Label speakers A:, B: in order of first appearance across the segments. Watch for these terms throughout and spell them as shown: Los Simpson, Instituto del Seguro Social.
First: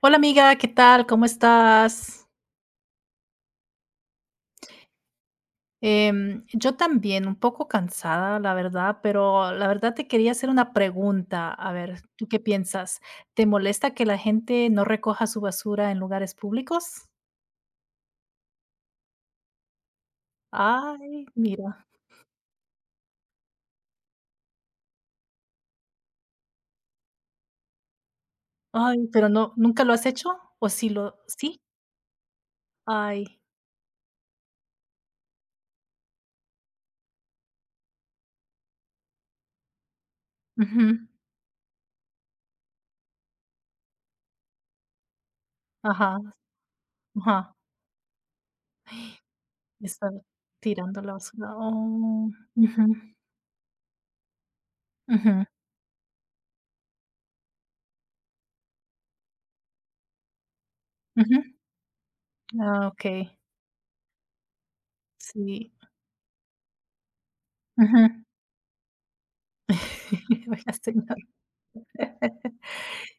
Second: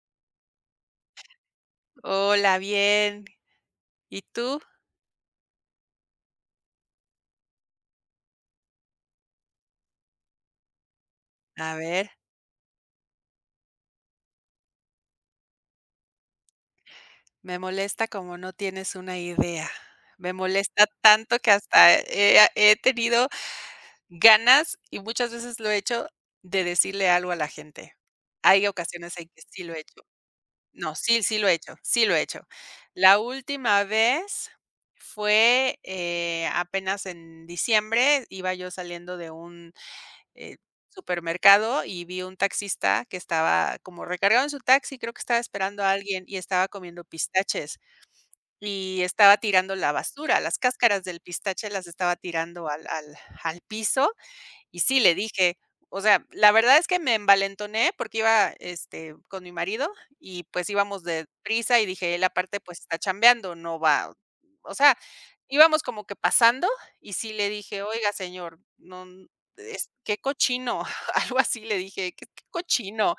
A: Hola amiga, ¿qué tal? ¿Cómo estás?
B: Hola, bien. ¿Y tú?
A: Yo también, un poco cansada, la verdad, pero la verdad te quería hacer una pregunta. A
B: A
A: ver,
B: ver,
A: ¿tú qué piensas? ¿Te molesta que la gente no recoja su basura en lugares públicos?
B: me molesta como no tienes una idea. Me molesta
A: Ay,
B: tanto que
A: mira.
B: hasta he tenido ganas, y muchas veces lo he hecho, de decirle algo a la gente. Hay
A: Ay,
B: ocasiones en
A: pero
B: que
A: no,
B: sí lo he
A: ¿nunca lo
B: hecho.
A: has hecho? ¿O sí
B: No,
A: lo,
B: sí, sí lo he
A: sí?
B: hecho, sí lo he hecho. La
A: Ay,
B: última vez fue, apenas en diciembre, iba yo saliendo de un eh,
A: ujú.
B: supermercado y vi un taxista que estaba como recargado en su taxi, creo que estaba esperando a
A: Ajá,
B: alguien y estaba comiendo
A: ajá.
B: pistaches y estaba tirando la
A: Está
B: basura, las
A: tirando
B: cáscaras
A: la
B: del
A: basura.
B: pistache las estaba
A: Oh,
B: tirando
A: ujú,
B: al piso y sí, le
A: ujú,
B: dije, o sea, la verdad es que me envalentoné porque iba, este, con mi marido y, pues, íbamos de
A: ujú.
B: prisa y dije: "Él aparte, pues,
A: Ah,
B: está
A: ok,
B: chambeando, no va", o sea,
A: sí.
B: íbamos como que pasando y sí le dije: "Oiga, señor, no, es qué
A: Vaya
B: cochino",
A: señor.
B: algo así le dije: "Qué cochino".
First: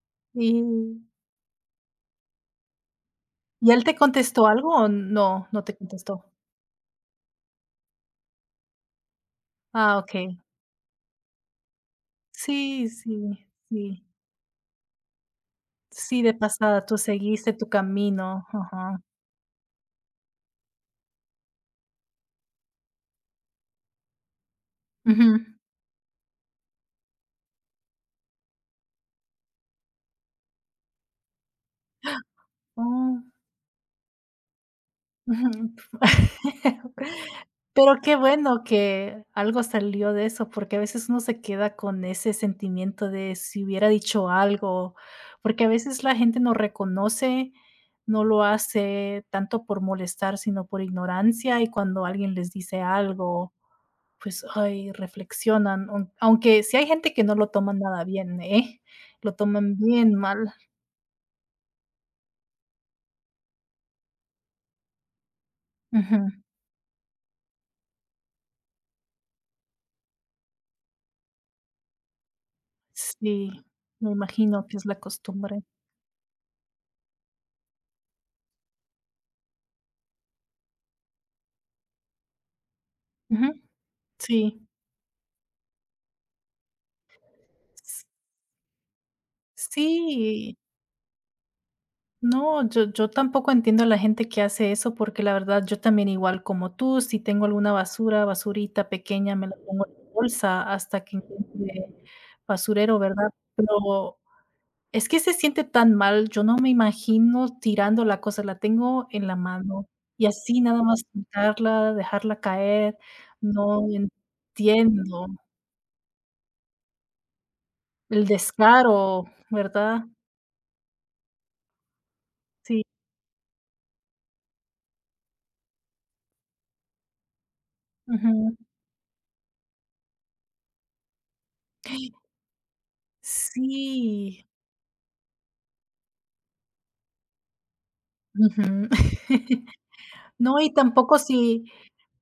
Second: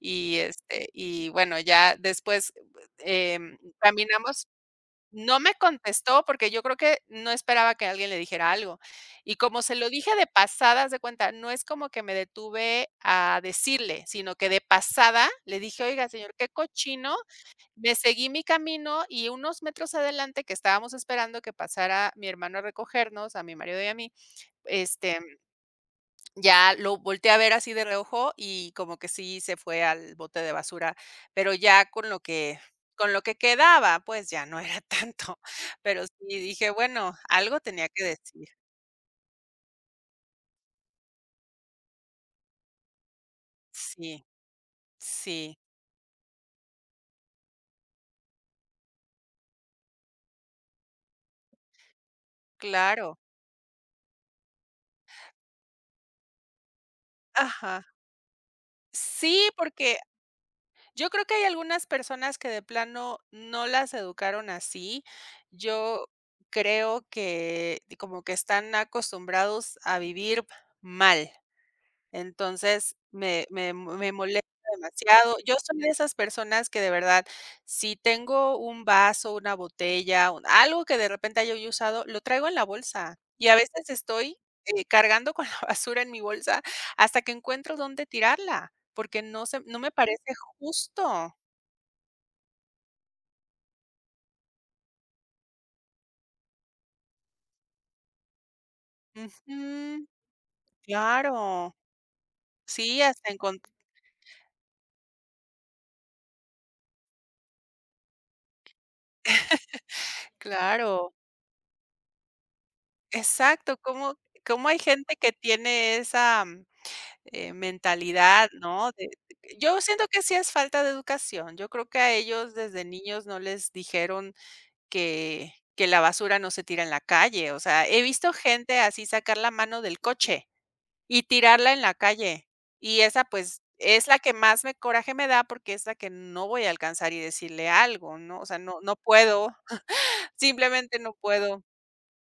B: Y, este,
A: ¿Y
B: y bueno, ya después,
A: y él te
B: caminamos.
A: contestó algo o
B: No
A: no,
B: me
A: no te contestó?
B: contestó porque yo creo que no esperaba que alguien le dijera algo. Y como se lo
A: Ah,
B: dije de
A: okey.
B: pasada, haz de cuenta, no es como que me
A: Sí,
B: detuve a
A: sí,
B: decirle,
A: sí.
B: sino que de pasada le dije: "Oiga,
A: Sí,
B: señor,
A: de
B: qué
A: pasada, tú
B: cochino".
A: seguiste tu
B: Me seguí mi
A: camino. Ajá.
B: camino y unos metros adelante, que estábamos esperando que pasara mi hermano a recogernos, a mi marido y a mí, este,
A: Ujú.
B: ya lo volteé a ver así de reojo y como que sí se fue al bote de basura, pero ya con lo que con lo
A: Oh.
B: que quedaba, pues ya no era tanto,
A: Ujú.
B: pero sí dije, bueno, algo tenía
A: Pero
B: que
A: qué
B: decir.
A: bueno que algo salió de eso, porque a veces uno se queda con ese sentimiento de si hubiera
B: Sí,
A: dicho algo,
B: sí,
A: porque a veces la gente no reconoce, no lo hace tanto por molestar, sino por ignorancia, y cuando alguien les dice
B: claro.
A: algo, pues, ay, reflexionan, aunque sí hay gente que no lo toma
B: Ajá.
A: nada bien, ¿eh? Lo
B: Sí,
A: toman
B: porque
A: bien mal.
B: yo creo que hay algunas personas que de plano no las educaron así. Yo
A: Ujú.
B: creo que como que están acostumbrados a vivir mal. Entonces, me
A: Sí,
B: me me
A: me
B: molesta
A: imagino que es la
B: demasiado. Yo
A: costumbre.
B: soy de esas personas que de verdad, si tengo un vaso, una botella, un algo que de repente haya yo usado, lo traigo en la bolsa. Y
A: Ujú,
B: a veces estoy,
A: sí.
B: cargando con la basura en mi bolsa hasta que encuentro dónde
A: S
B: tirarla, porque no se no me parece
A: Sí,
B: justo.
A: no, yo tampoco entiendo a la gente que hace eso, porque la verdad yo también igual como tú, si tengo alguna basura, basurita pequeña, me la pongo en
B: Ujú.
A: mi bolsa hasta que
B: Claro.
A: encuentre basurero,
B: Sí, hasta
A: ¿verdad?
B: encontrar.
A: Pero es que se siente tan mal, yo no me imagino tirando la cosa, la tengo en la mano y así nada más
B: Claro.
A: soltarla, dejarla caer,
B: Exacto,
A: no
B: ¿cómo hay gente
A: entiendo
B: que tiene esa
A: el
B: mentalidad? ¿No?
A: descaro,
B: De Yo
A: ¿verdad?
B: siento que sí es falta de educación. Yo creo que a ellos
A: Sí,
B: desde niños no les dijeron que la basura no se tira en la calle. O sea, he visto
A: ujú.
B: gente así sacar la mano del coche y tirarla en la calle. Y esa, pues, es la que
A: Sí.
B: más me coraje me da, porque es la que no voy a alcanzar y decirle algo, ¿no? O sea, no
A: Ujú.
B: no puedo,
A: No, y
B: simplemente no
A: tampoco
B: puedo.
A: si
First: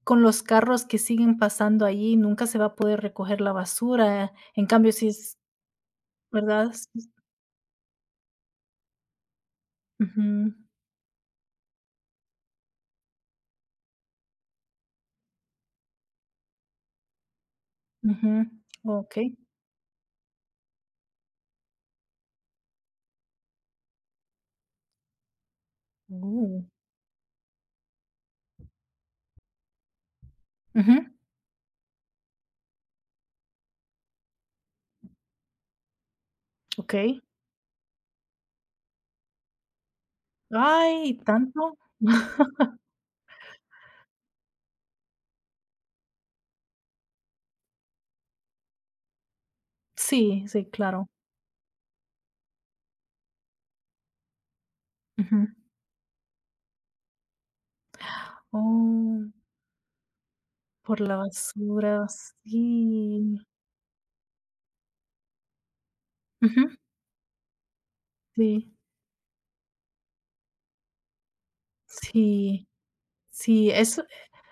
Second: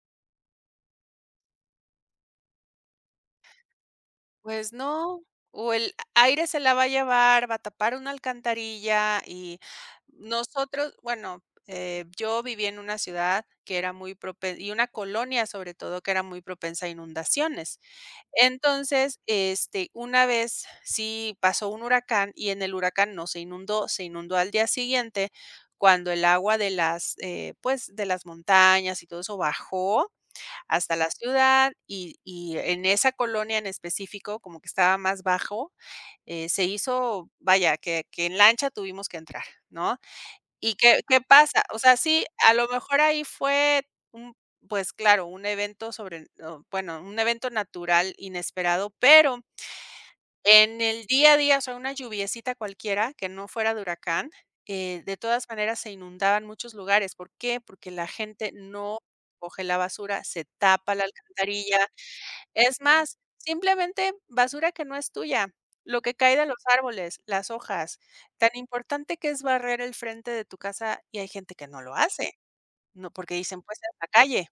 A: con los carros que siguen pasando allí, nunca se va a poder recoger la basura. En
B: Pues
A: cambio, si
B: no,
A: es
B: o el aire se
A: ¿verdad?
B: la va a
A: S
B: llevar, va a tapar una alcantarilla y
A: ujú,
B: nosotros, bueno, yo viví en una ciudad que era muy propen y una colonia sobre todo que era muy propensa a inundaciones.
A: ujú.
B: Entonces,
A: Okey.
B: este, una vez sí pasó un huracán y en el huracán no se inundó, se inundó al día siguiente cuando el agua
A: Uh,
B: de las, pues, de las montañas y todo eso bajó hasta
A: ujú,
B: la ciudad y en esa colonia en específico, como que estaba más bajo, se
A: okey.
B: hizo, vaya, que en lancha tuvimos que entrar, ¿no? ¿Y qué
A: Ay,
B: qué pasa?
A: ¿tanto?
B: O sea, sí, a lo mejor ahí fue un, pues claro, un evento sobre, o bueno, un evento natural inesperado, pero
A: Sí, sí,
B: en el
A: claro.
B: día a día, o sea, una lluviecita cualquiera que no fuera de huracán, de todas
A: Ujú.
B: maneras se inundaban muchos lugares. ¿Por qué? Porque la gente no
A: Oh,
B: coge la basura, se tapa
A: por
B: la
A: la
B: alcantarilla,
A: basura,
B: es más,
A: sí.
B: simplemente basura que no es tuya, lo que cae de los
A: Ujú,
B: árboles, las hojas, tan
A: sí,
B: importante que es barrer el frente de tu casa, y hay gente que no lo hace,
A: sí,
B: no, porque dicen,
A: sí,
B: pues, es la calle,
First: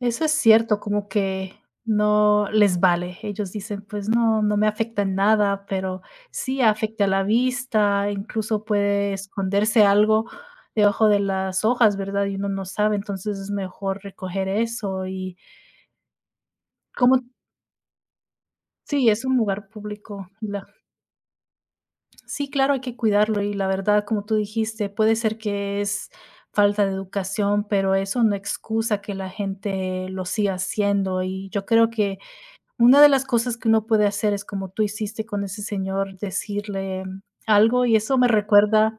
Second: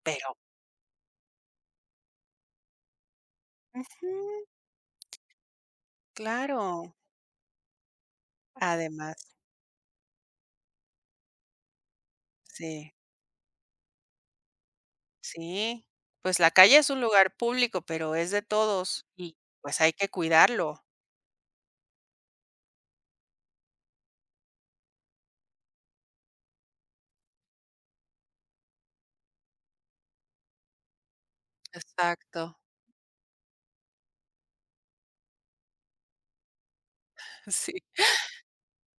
A: eso es
B: pero
A: cierto, como que no les vale. Ellos dicen, pues no,
B: ujú,
A: no me afecta en nada, pero sí
B: claro,
A: afecta a la vista, incluso puede
B: además,
A: esconderse algo debajo de las hojas, ¿verdad? Y uno no
B: sí,
A: sabe, entonces es mejor recoger eso y
B: sí, pues, la calle es un
A: como
B: lugar público, pero es de todos
A: sí, es
B: y,
A: un lugar
B: pues, hay que
A: público.
B: cuidarlo.
A: Sí, claro, hay que cuidarlo y la verdad, como tú dijiste, puede ser que es falta de educación, pero eso no excusa que la gente lo siga haciendo y yo creo que
B: Exacto,
A: una de las cosas que uno puede hacer es como tú hiciste con ese señor, decirle
B: sí,
A: algo, y eso me recuerda,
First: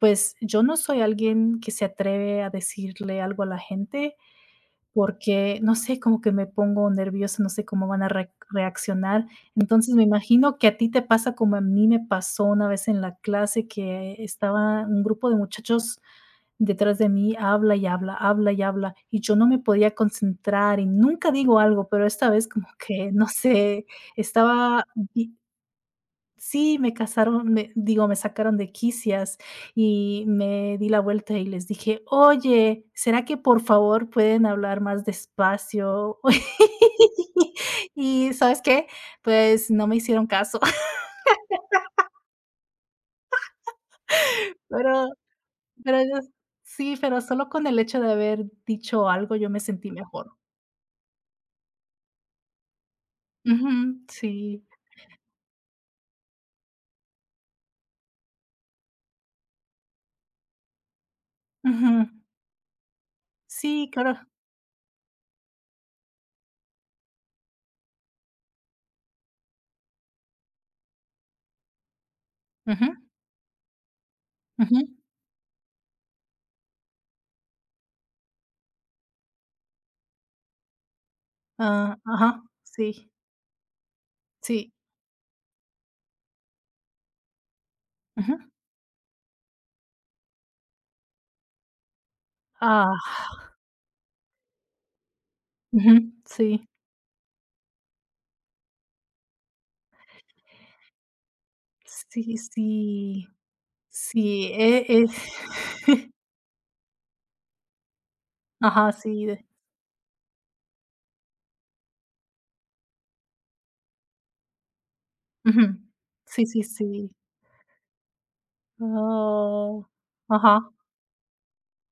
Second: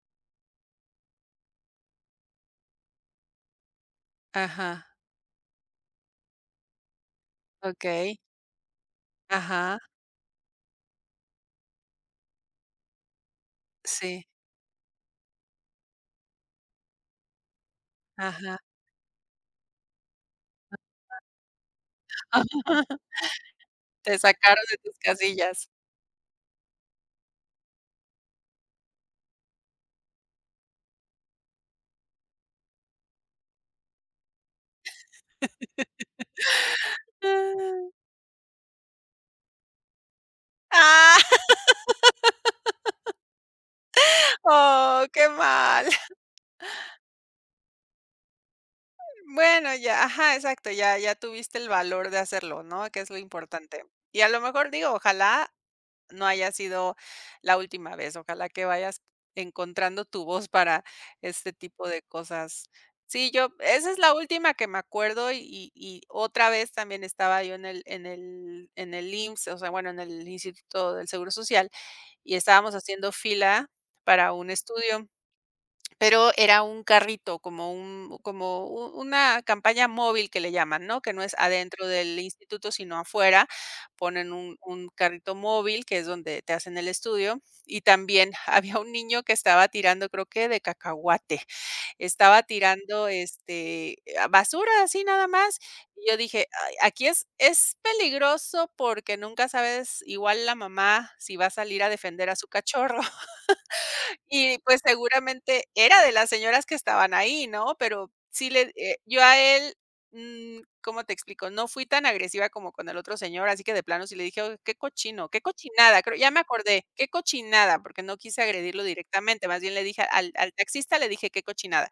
A: pues, yo no soy alguien que se atreve a decirle algo a la gente,
B: ajá,
A: porque, no sé, como que me pongo nerviosa, no sé cómo van a
B: okey,
A: re reaccionar.
B: ajá,
A: Entonces, me imagino que a ti te pasa como a mí me pasó una vez en la clase que
B: sí,
A: estaba un grupo de muchachos detrás de mí habla
B: ajá,
A: y habla, y yo no me podía concentrar y nunca digo algo, pero esta vez como que, no sé,
B: te sacaron de
A: estaba
B: tus
A: vi
B: casillas.
A: sí, me casaron, me digo, me sacaron de quicias y me di la vuelta y les dije: "Oye, ¿será que por favor pueden hablar más despacio?"
B: Ah,
A: Y, ¿sabes qué? Pues no me hicieron caso.
B: oh,
A: pero
B: qué mal.
A: pero yo sí, pero solo con el hecho de haber dicho algo yo me
B: Bueno,
A: sentí
B: ya,
A: mejor.
B: ajá, exacto, ya ya tuviste el valor de hacerlo, ¿no? Que es lo
A: Ujú,
B: importante. Y a lo
A: sí,
B: mejor digo, ojalá no haya sido la última vez, ojalá que vayas encontrando tu voz para este tipo
A: ujú.
B: de cosas. Sí, yo esa
A: Sí,
B: es la
A: claro.
B: última que me acuerdo y otra vez también estaba yo en el IMSS, o sea, bueno, en el Instituto del Seguro Social, y estábamos
A: Ujú,
B: haciendo fila para un
A: ujú.
B: estudio. Pero era un carrito, como un como u una campaña móvil que le llaman, ¿no? Que no es adentro
A: Ah,
B: del
A: ajá,
B: instituto, sino
A: sí,
B: afuera. Ponen un
A: sí,
B: un carrito móvil, que es donde te hacen el estudio, y también
A: ujú.
B: había un niño que estaba tirando, creo que de cacahuate. Estaba
A: Ah,
B: tirando, este, a basura, así nada más. Y
A: ujú,
B: yo dije:
A: sí,
B: "Ay, aquí es peligroso porque nunca sabes, igual la mamá, si va a salir a defender a
A: sí,
B: su cachorro".
A: sí, sí,
B: Y, pues,
A: es
B: seguramente era de las señoras que estaban ahí, ¿no? Pero sí le
A: ajá,
B: yo
A: sí,
B: a
A: de
B: él, ¿cómo te explico? No fui tan agresiva como con el otro señor, así que de plano sí le dije: "Oye, qué cochino, qué
A: ujú.
B: cochinada", creo ya me
A: Sí, sí,
B: acordé, qué
A: sí.
B: cochinada, porque no quise agredirlo directamente, más bien le
A: Oh,
B: dije al
A: ajá,
B: taxista, le dije: "Qué cochinada".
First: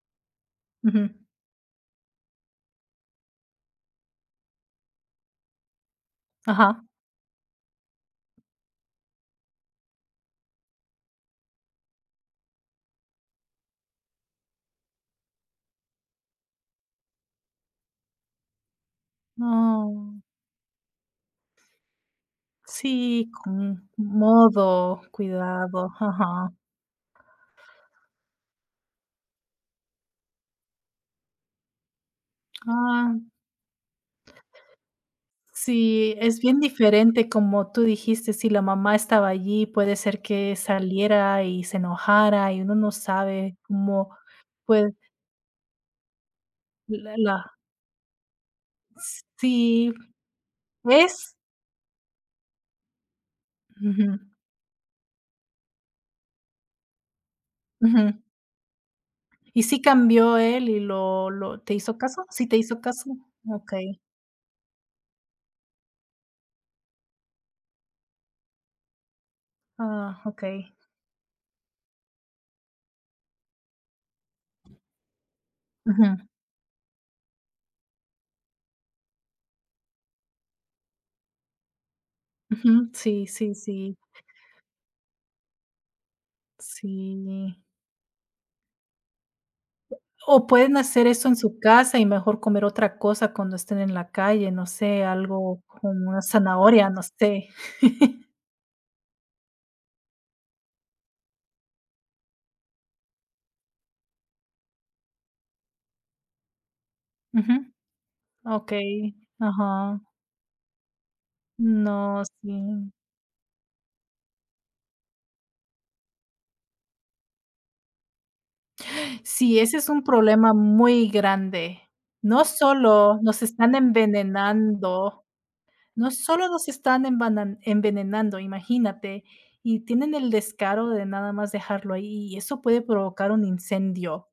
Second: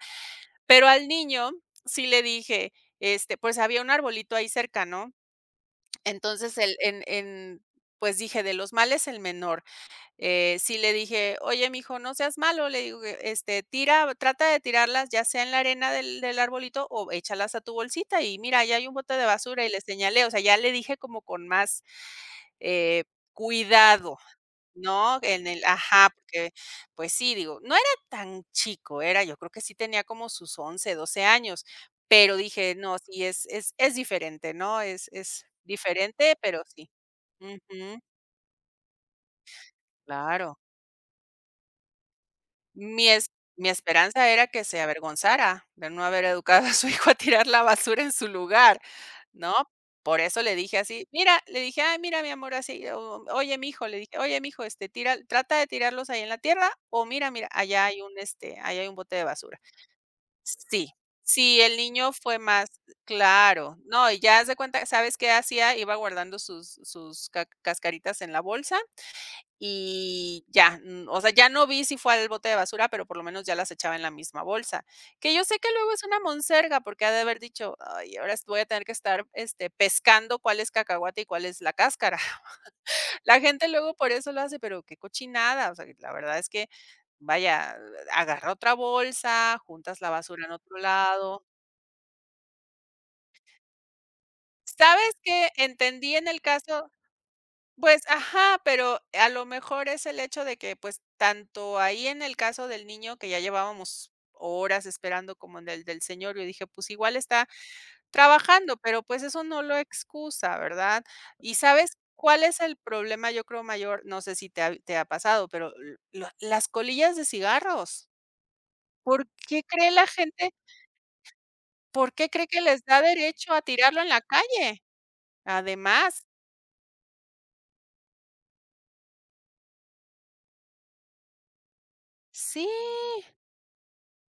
B: Pero
A: ujú,
B: al niño sí le dije, este, pues, había un arbolito ahí cerca, ¿no? Entonces, el
A: ajá.
B: en pues, dije: "De los males el menor", sí le dije: "Oye, mijo, no seas malo", le digo que, este, tira trata de tirarlas, ya sea en la arena del arbolito o échalas a tu bolsita y mira, ya hay un bote de basura y le
A: Oh,
B: señalé, o sea, ya le dije como con más, eh,
A: sí, con
B: cuidado,
A: modo,
B: ¿no? En el
A: cuidado,
B: ajá, porque,
A: ajá.
B: pues sí, digo, no era tan chico, era yo creo que sí tenía como sus 11, 12 años, pero dije: "No,
A: Ah.
B: sí es diferente", ¿no? Es
A: Sí,
B: diferente,
A: es bien
B: pero sí.
A: diferente, como tú
B: Ujú,
A: dijiste, si la mamá estaba allí, puede ser que
B: claro.
A: saliera y se enojara, y uno no
B: Mi es
A: sabe
B: mi
A: cómo,
B: esperanza era que se
A: pues,
B: avergonzara de no haber educado a su hijo a
A: la
B: tirar la basura en su lugar, ¿no?
A: sí,
B: Por eso le dije así,
A: es
B: mira, le dije: "Ay, mira, mi amor", así, o oye, mijo, le
A: ujú,
B: dije: "Oye, mijo, este, tira trata de tirarlos ahí en la tierra, o mira, mira, allá hay
A: ujú.
B: un, este, allá hay un bote de basura".
A: ¿Y sí cambió él y
B: Sí,
A: lo
B: sí,
A: lo te
B: el
A: hizo
B: niño
A: caso?
B: fue
A: ¿Sí te
B: más
A: hizo caso?
B: claro.
A: Okey.
B: No, y ya haz de cuenta, ¿sabes qué hacía? Iba guardando sus sus ca cascaritas en la bolsa
A: Ah,
B: y
A: okey.
B: ya, o sea, ya no vi si fue al bote de basura, pero por lo menos ya las echaba en la misma bolsa, que yo sé que luego es
A: Ujú,
B: una monserga, porque ha de haber dicho: "Ay, ahora voy a tener que estar, este, pescando cuál es cacahuate y cuál es la cáscara".
A: ujú. Sí,
B: La
A: sí,
B: gente luego
A: sí,
B: por eso lo hace, pero qué cochinada, o sea, la verdad es que,
A: sí.
B: vaya, agarra otra bolsa, juntas la basura
A: O
B: en
A: pueden
B: otro
A: hacer eso en
B: lado.
A: su casa y mejor comer otra cosa cuando estén en la calle, no sé,
B: ¿Sabes qué?
A: algo como
B: Entendí
A: una
B: en el caso
A: zanahoria, no sé.
B: Pues, ajá, pero a lo mejor es el hecho de que, pues, tanto ahí en el caso del niño que ya llevábamos horas esperando como en el del señor, yo dije: "Pues igual está
A: Ujú.
B: trabajando", pero,
A: Okey,
B: pues, eso no lo
A: ajá.
B: excusa, ¿verdad? ¿Y sabes
A: No,
B: cuál es el
A: sí.
B: problema, yo creo, mayor? No sé si te ha pasado, pero l lo las colillas de cigarros. ¿Por
A: Sí,
B: qué
A: ese es
B: cree
A: un
B: la gente,
A: problema muy grande.
B: por qué
A: No
B: cree que les da
A: solo nos
B: derecho a
A: están
B: tirarlo en la calle?
A: envenenando, no
B: Además,
A: solo nos están envanan envenenando, imagínate, y tienen el descaro de nada más dejarlo ahí, y eso
B: sí,
A: puede provocar un incendio.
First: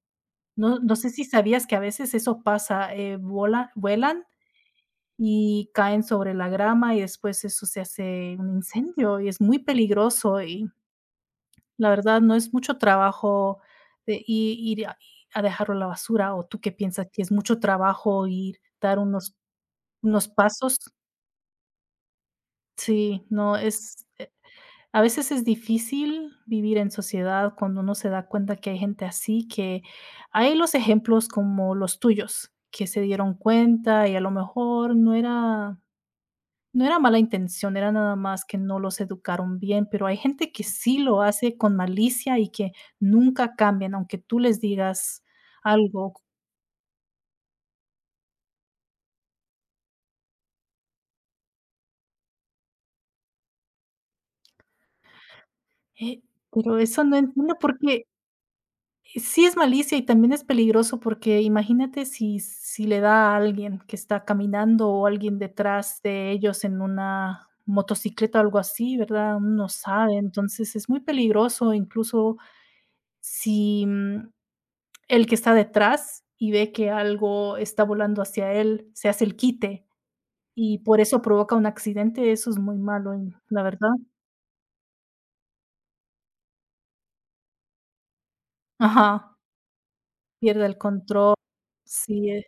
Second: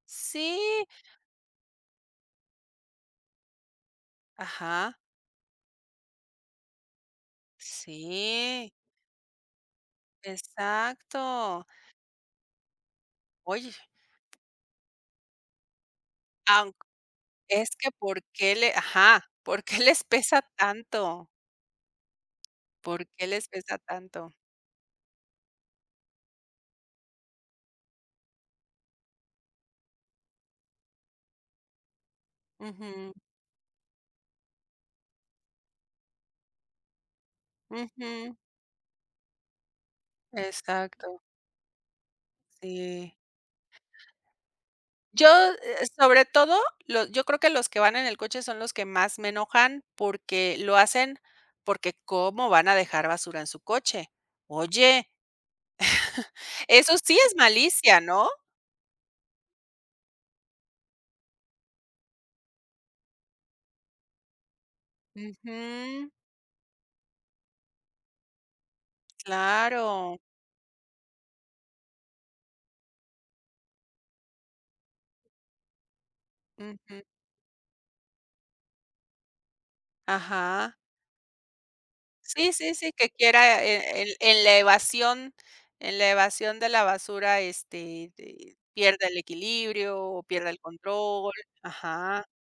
A: No
B: sí,
A: no sé si sabías que a veces eso pasa, vola vuelan
B: ajá.
A: y caen sobre la grama y después eso se hace un
B: Sí,
A: incendio y es muy peligroso y
B: exacto.
A: la verdad no es mucho trabajo
B: Oye,
A: de i ir a dejarlo a la basura, ¿o tú
B: aun
A: qué piensas? ¿Que es mucho
B: es que, ¿por
A: trabajo
B: qué
A: ir,
B: le?
A: dar
B: Ajá, ¿por qué les
A: unos
B: pesa
A: pasos?
B: tanto? ¿Por
A: Sí,
B: qué les
A: no
B: pesa
A: es.
B: tanto?
A: A veces es difícil vivir en sociedad cuando uno se da cuenta que hay gente así, que hay los ejemplos como los tuyos, que se
B: Ujú,
A: dieron cuenta y a lo mejor no era mala intención, era nada
B: ujú,
A: más que no los educaron bien, pero hay gente que sí
B: exacto,
A: lo hace con malicia y que
B: sí.
A: nunca cambian, aunque tú les digas
B: Yo,
A: algo.
B: sobre todo, lo yo creo que los que van en el coche son los que más me enojan, porque lo hacen porque, ¿cómo van a dejar basura en su coche? Oye,
A: eh, pero
B: eso
A: eso
B: sí
A: no
B: es
A: entiendo por
B: malicia,
A: qué
B: ¿no?
A: sí es malicia y también es peligroso porque imagínate si si le da a alguien que está caminando o alguien detrás
B: Ujú,
A: de ellos en una motocicleta o algo así, ¿verdad? Uno no sabe,
B: claro,
A: entonces es muy peligroso, incluso si, el que está detrás y ve que
B: ujú.
A: algo está volando hacia él, se hace el quite y
B: Ajá.
A: por eso provoca un accidente, eso
B: Sí,
A: es
B: sí,
A: muy
B: sí, que
A: malo, y la
B: quiera,
A: verdad
B: en en la evasión la evasión de la basura, este, de pierda el
A: ajá,
B: equilibrio o pierda el
A: pierde el
B: control.
A: control,
B: Ajá,
A: sí,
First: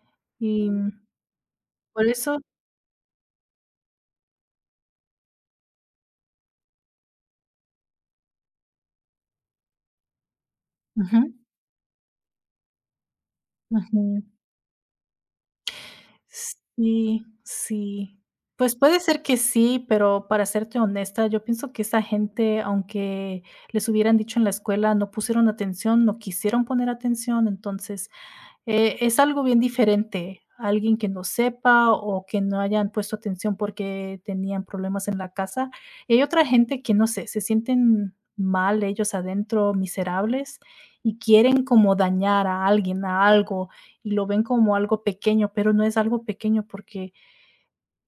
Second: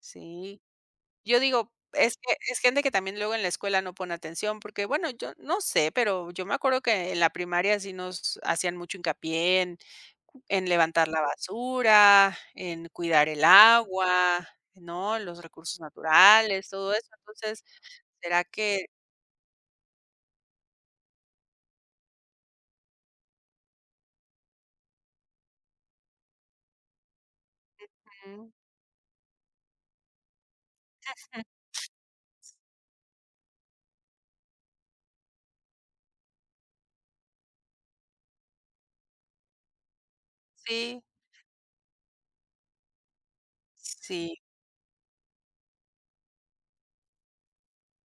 B: sí.
A: y mm,
B: Yo digo,
A: por
B: es que
A: eso
B: es gente que también luego en la escuela no pone atención, porque, bueno, yo no sé, pero yo me acuerdo que en la primaria sí nos hacían mucho hincapié en levantar
A: ujú,
B: la basura, en cuidar el
A: ujú.
B: agua, ¿no? Los recursos naturales, todo eso.
A: Sí,
B: Entonces,
A: sí.
B: ¿será
A: Pues
B: que?
A: puede ser que sí, pero para serte honesta, yo pienso que esa gente, aunque les hubieran dicho en la escuela, no pusieron atención, no quisieron poner atención, entonces es algo bien diferente, alguien que no sepa o que no hayan puesto atención porque tenían problemas en la casa. Y hay otra gente que, no sé, se sienten mal ellos adentro, miserables,
B: Sí,
A: y quieren como dañar a alguien, a algo, y lo
B: sí,
A: ven como algo pequeño, pero no es algo pequeño porque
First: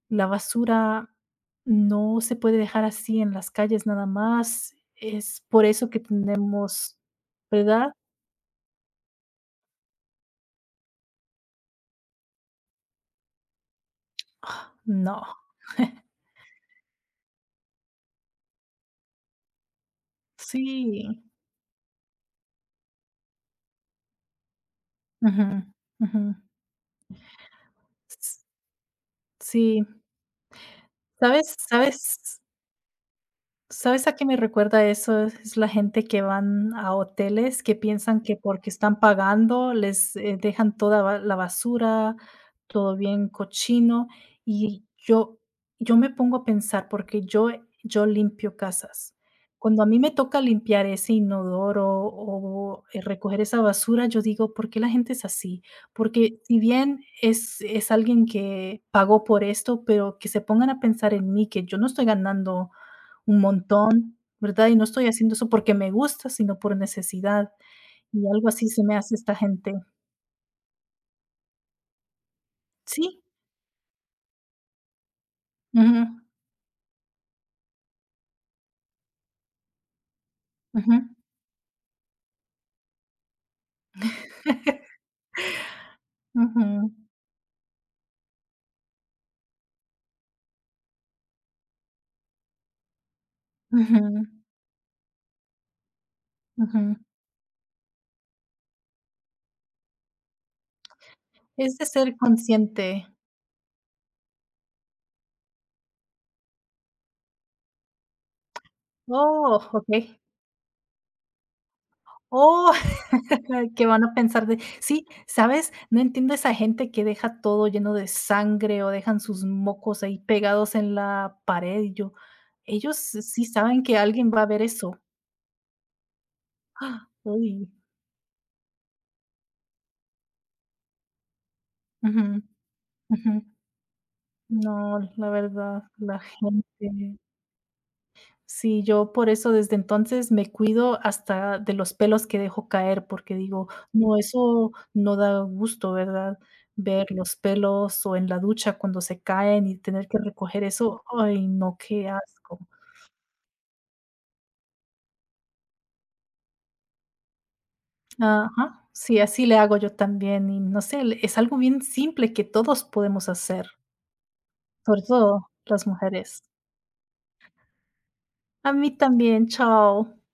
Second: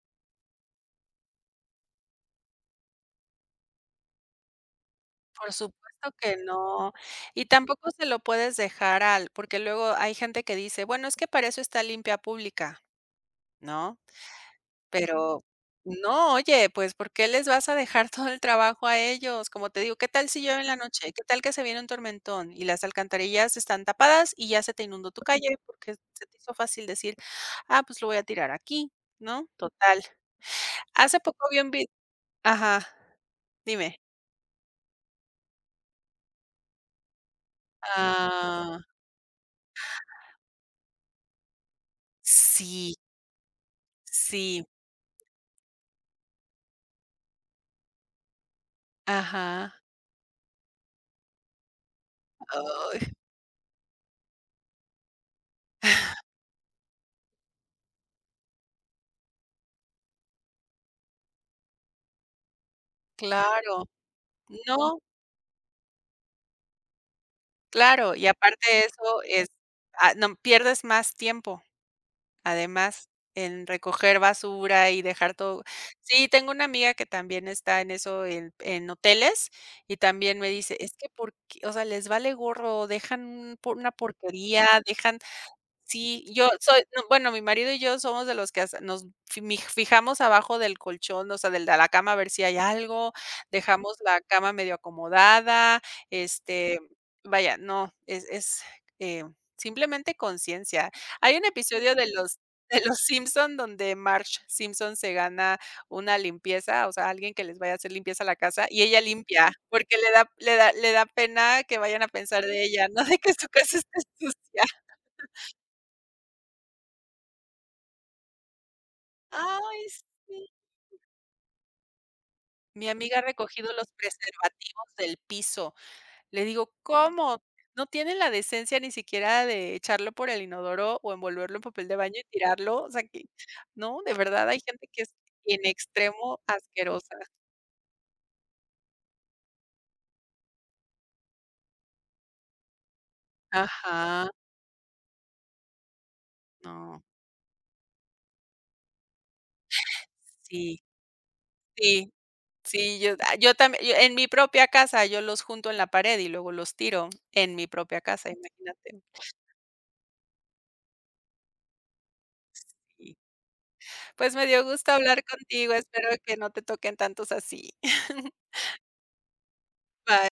A: la basura no se puede dejar así en las calles nada más. Es
B: por
A: por eso que
B: supuesto que no.
A: tenemos,
B: Y tampoco
A: ¿verdad?
B: se lo puedes dejar al, porque luego hay gente que dice: "Bueno, es que para eso está limpia pública", ¿no?
A: No.
B: Pero no, oye, pues, ¿por qué les vas a dejar todo el trabajo a ellos? Como te digo, ¿qué tal si llueve en la
A: Sí.
B: noche? ¿Qué tal que se viene un tormentón y las alcantarillas están tapadas y ya se te inundó tu
A: Ujú,
B: calle? Porque
A: ujú.
B: se te hizo fácil decir: "Ah, pues, lo voy a
A: S
B: tirar aquí", ¿no?
A: Sí,
B: Total. Hace poco
A: ¿sabes?
B: vi un vi
A: ¿Sabes?
B: ajá, dime.
A: ¿Sabes a qué me recuerda eso? Es la gente que van a hoteles que piensan que porque
B: Ah.
A: están pagando les dejan la basura,
B: Sí,
A: todo bien cochino.
B: sí,
A: Y yo, yo me pongo a pensar porque yo limpio casas.
B: ajá,
A: Cuando a mí me toca limpiar ese inodoro o
B: ay,
A: recoger esa basura, yo digo, ¿por qué la gente es así? Porque si bien es alguien que pagó por esto, pero que se pongan a pensar en mí, que yo no estoy ganando un
B: claro,
A: montón, ¿verdad? Y no
B: no,
A: estoy haciendo eso porque me gusta, sino por necesidad,
B: claro,
A: y
B: y
A: algo
B: aparte
A: así
B: de
A: se me hace
B: eso
A: esta
B: es
A: gente.
B: ah, no, pierdes más tiempo, además,
A: Sí,
B: en recoger basura y dejar todo.
A: ujú,
B: Sí, tengo una amiga que también está en eso, en hoteles, y también me dice: "Es
A: ujú,
B: que porque, o sea, les vale gorro, dejan un por una porquería, dejan". Sí, yo soy
A: ujú,
B: no, bueno, mi marido y yo somos de los que hasta nos fi mij fijamos abajo del colchón, o sea, del de la cama a ver si hay algo, dejamos la
A: ujú,
B: cama medio acomodada, este,
A: ujú.
B: vaya, no, eh, simplemente conciencia. Hay un
A: Es de
B: episodio de
A: ser
B: los de Los
A: consciente.
B: Simpson donde Marge Simpson se gana una limpieza, o sea, alguien que les vaya a hacer limpieza a la casa, y ella limpia,
A: Oh,
B: porque le
A: okey.
B: da le da le da pena que vayan a pensar de
A: Oh,
B: ella, ¿no?, de que su casa
A: ¿qué
B: esté
A: van a pensar de?
B: sucia.
A: Sí, ¿sabes? No entiendo esa gente que deja todo lleno de sangre o dejan sus
B: Ay,
A: mocos ahí
B: sí.
A: pegados en la pared, y yo,
B: Mi
A: ellos
B: amiga ha
A: sí
B: recogido
A: saben
B: los
A: que alguien va a ver
B: preservativos
A: eso.
B: del piso. Le digo:
A: ¡Ah!
B: "¿Cómo?
A: Uy,
B: No tienen la decencia ni siquiera de echarlo por el inodoro o envolverlo en papel de baño y tirarlo". O sea que
A: ujú.
B: no, de verdad hay gente
A: No,
B: que es
A: la
B: en
A: verdad, la
B: extremo asquerosa.
A: gente sí, yo por eso desde entonces me cuido hasta de los pelos que dejo caer, porque digo: "No,
B: Ajá,
A: eso no da gusto", ¿verdad?
B: no.
A: Ver los pelos o en la ducha cuando se caen y tener que recoger
B: Sí,
A: eso, ay, no, qué
B: sí,
A: asco.
B: sí, yo también yo en mi propia casa, yo los junto en la pared y luego los tiro en mi propia casa,
A: Ajá,
B: imagínate.
A: sí, así le hago yo también y no sé, es algo bien simple que todos
B: Sí.
A: podemos hacer,
B: Pues me dio gusto
A: sobre
B: hablar
A: todo
B: contigo,
A: las
B: espero que
A: mujeres.
B: no te toquen tantos así.
A: A mí también, chao.
B: Bye.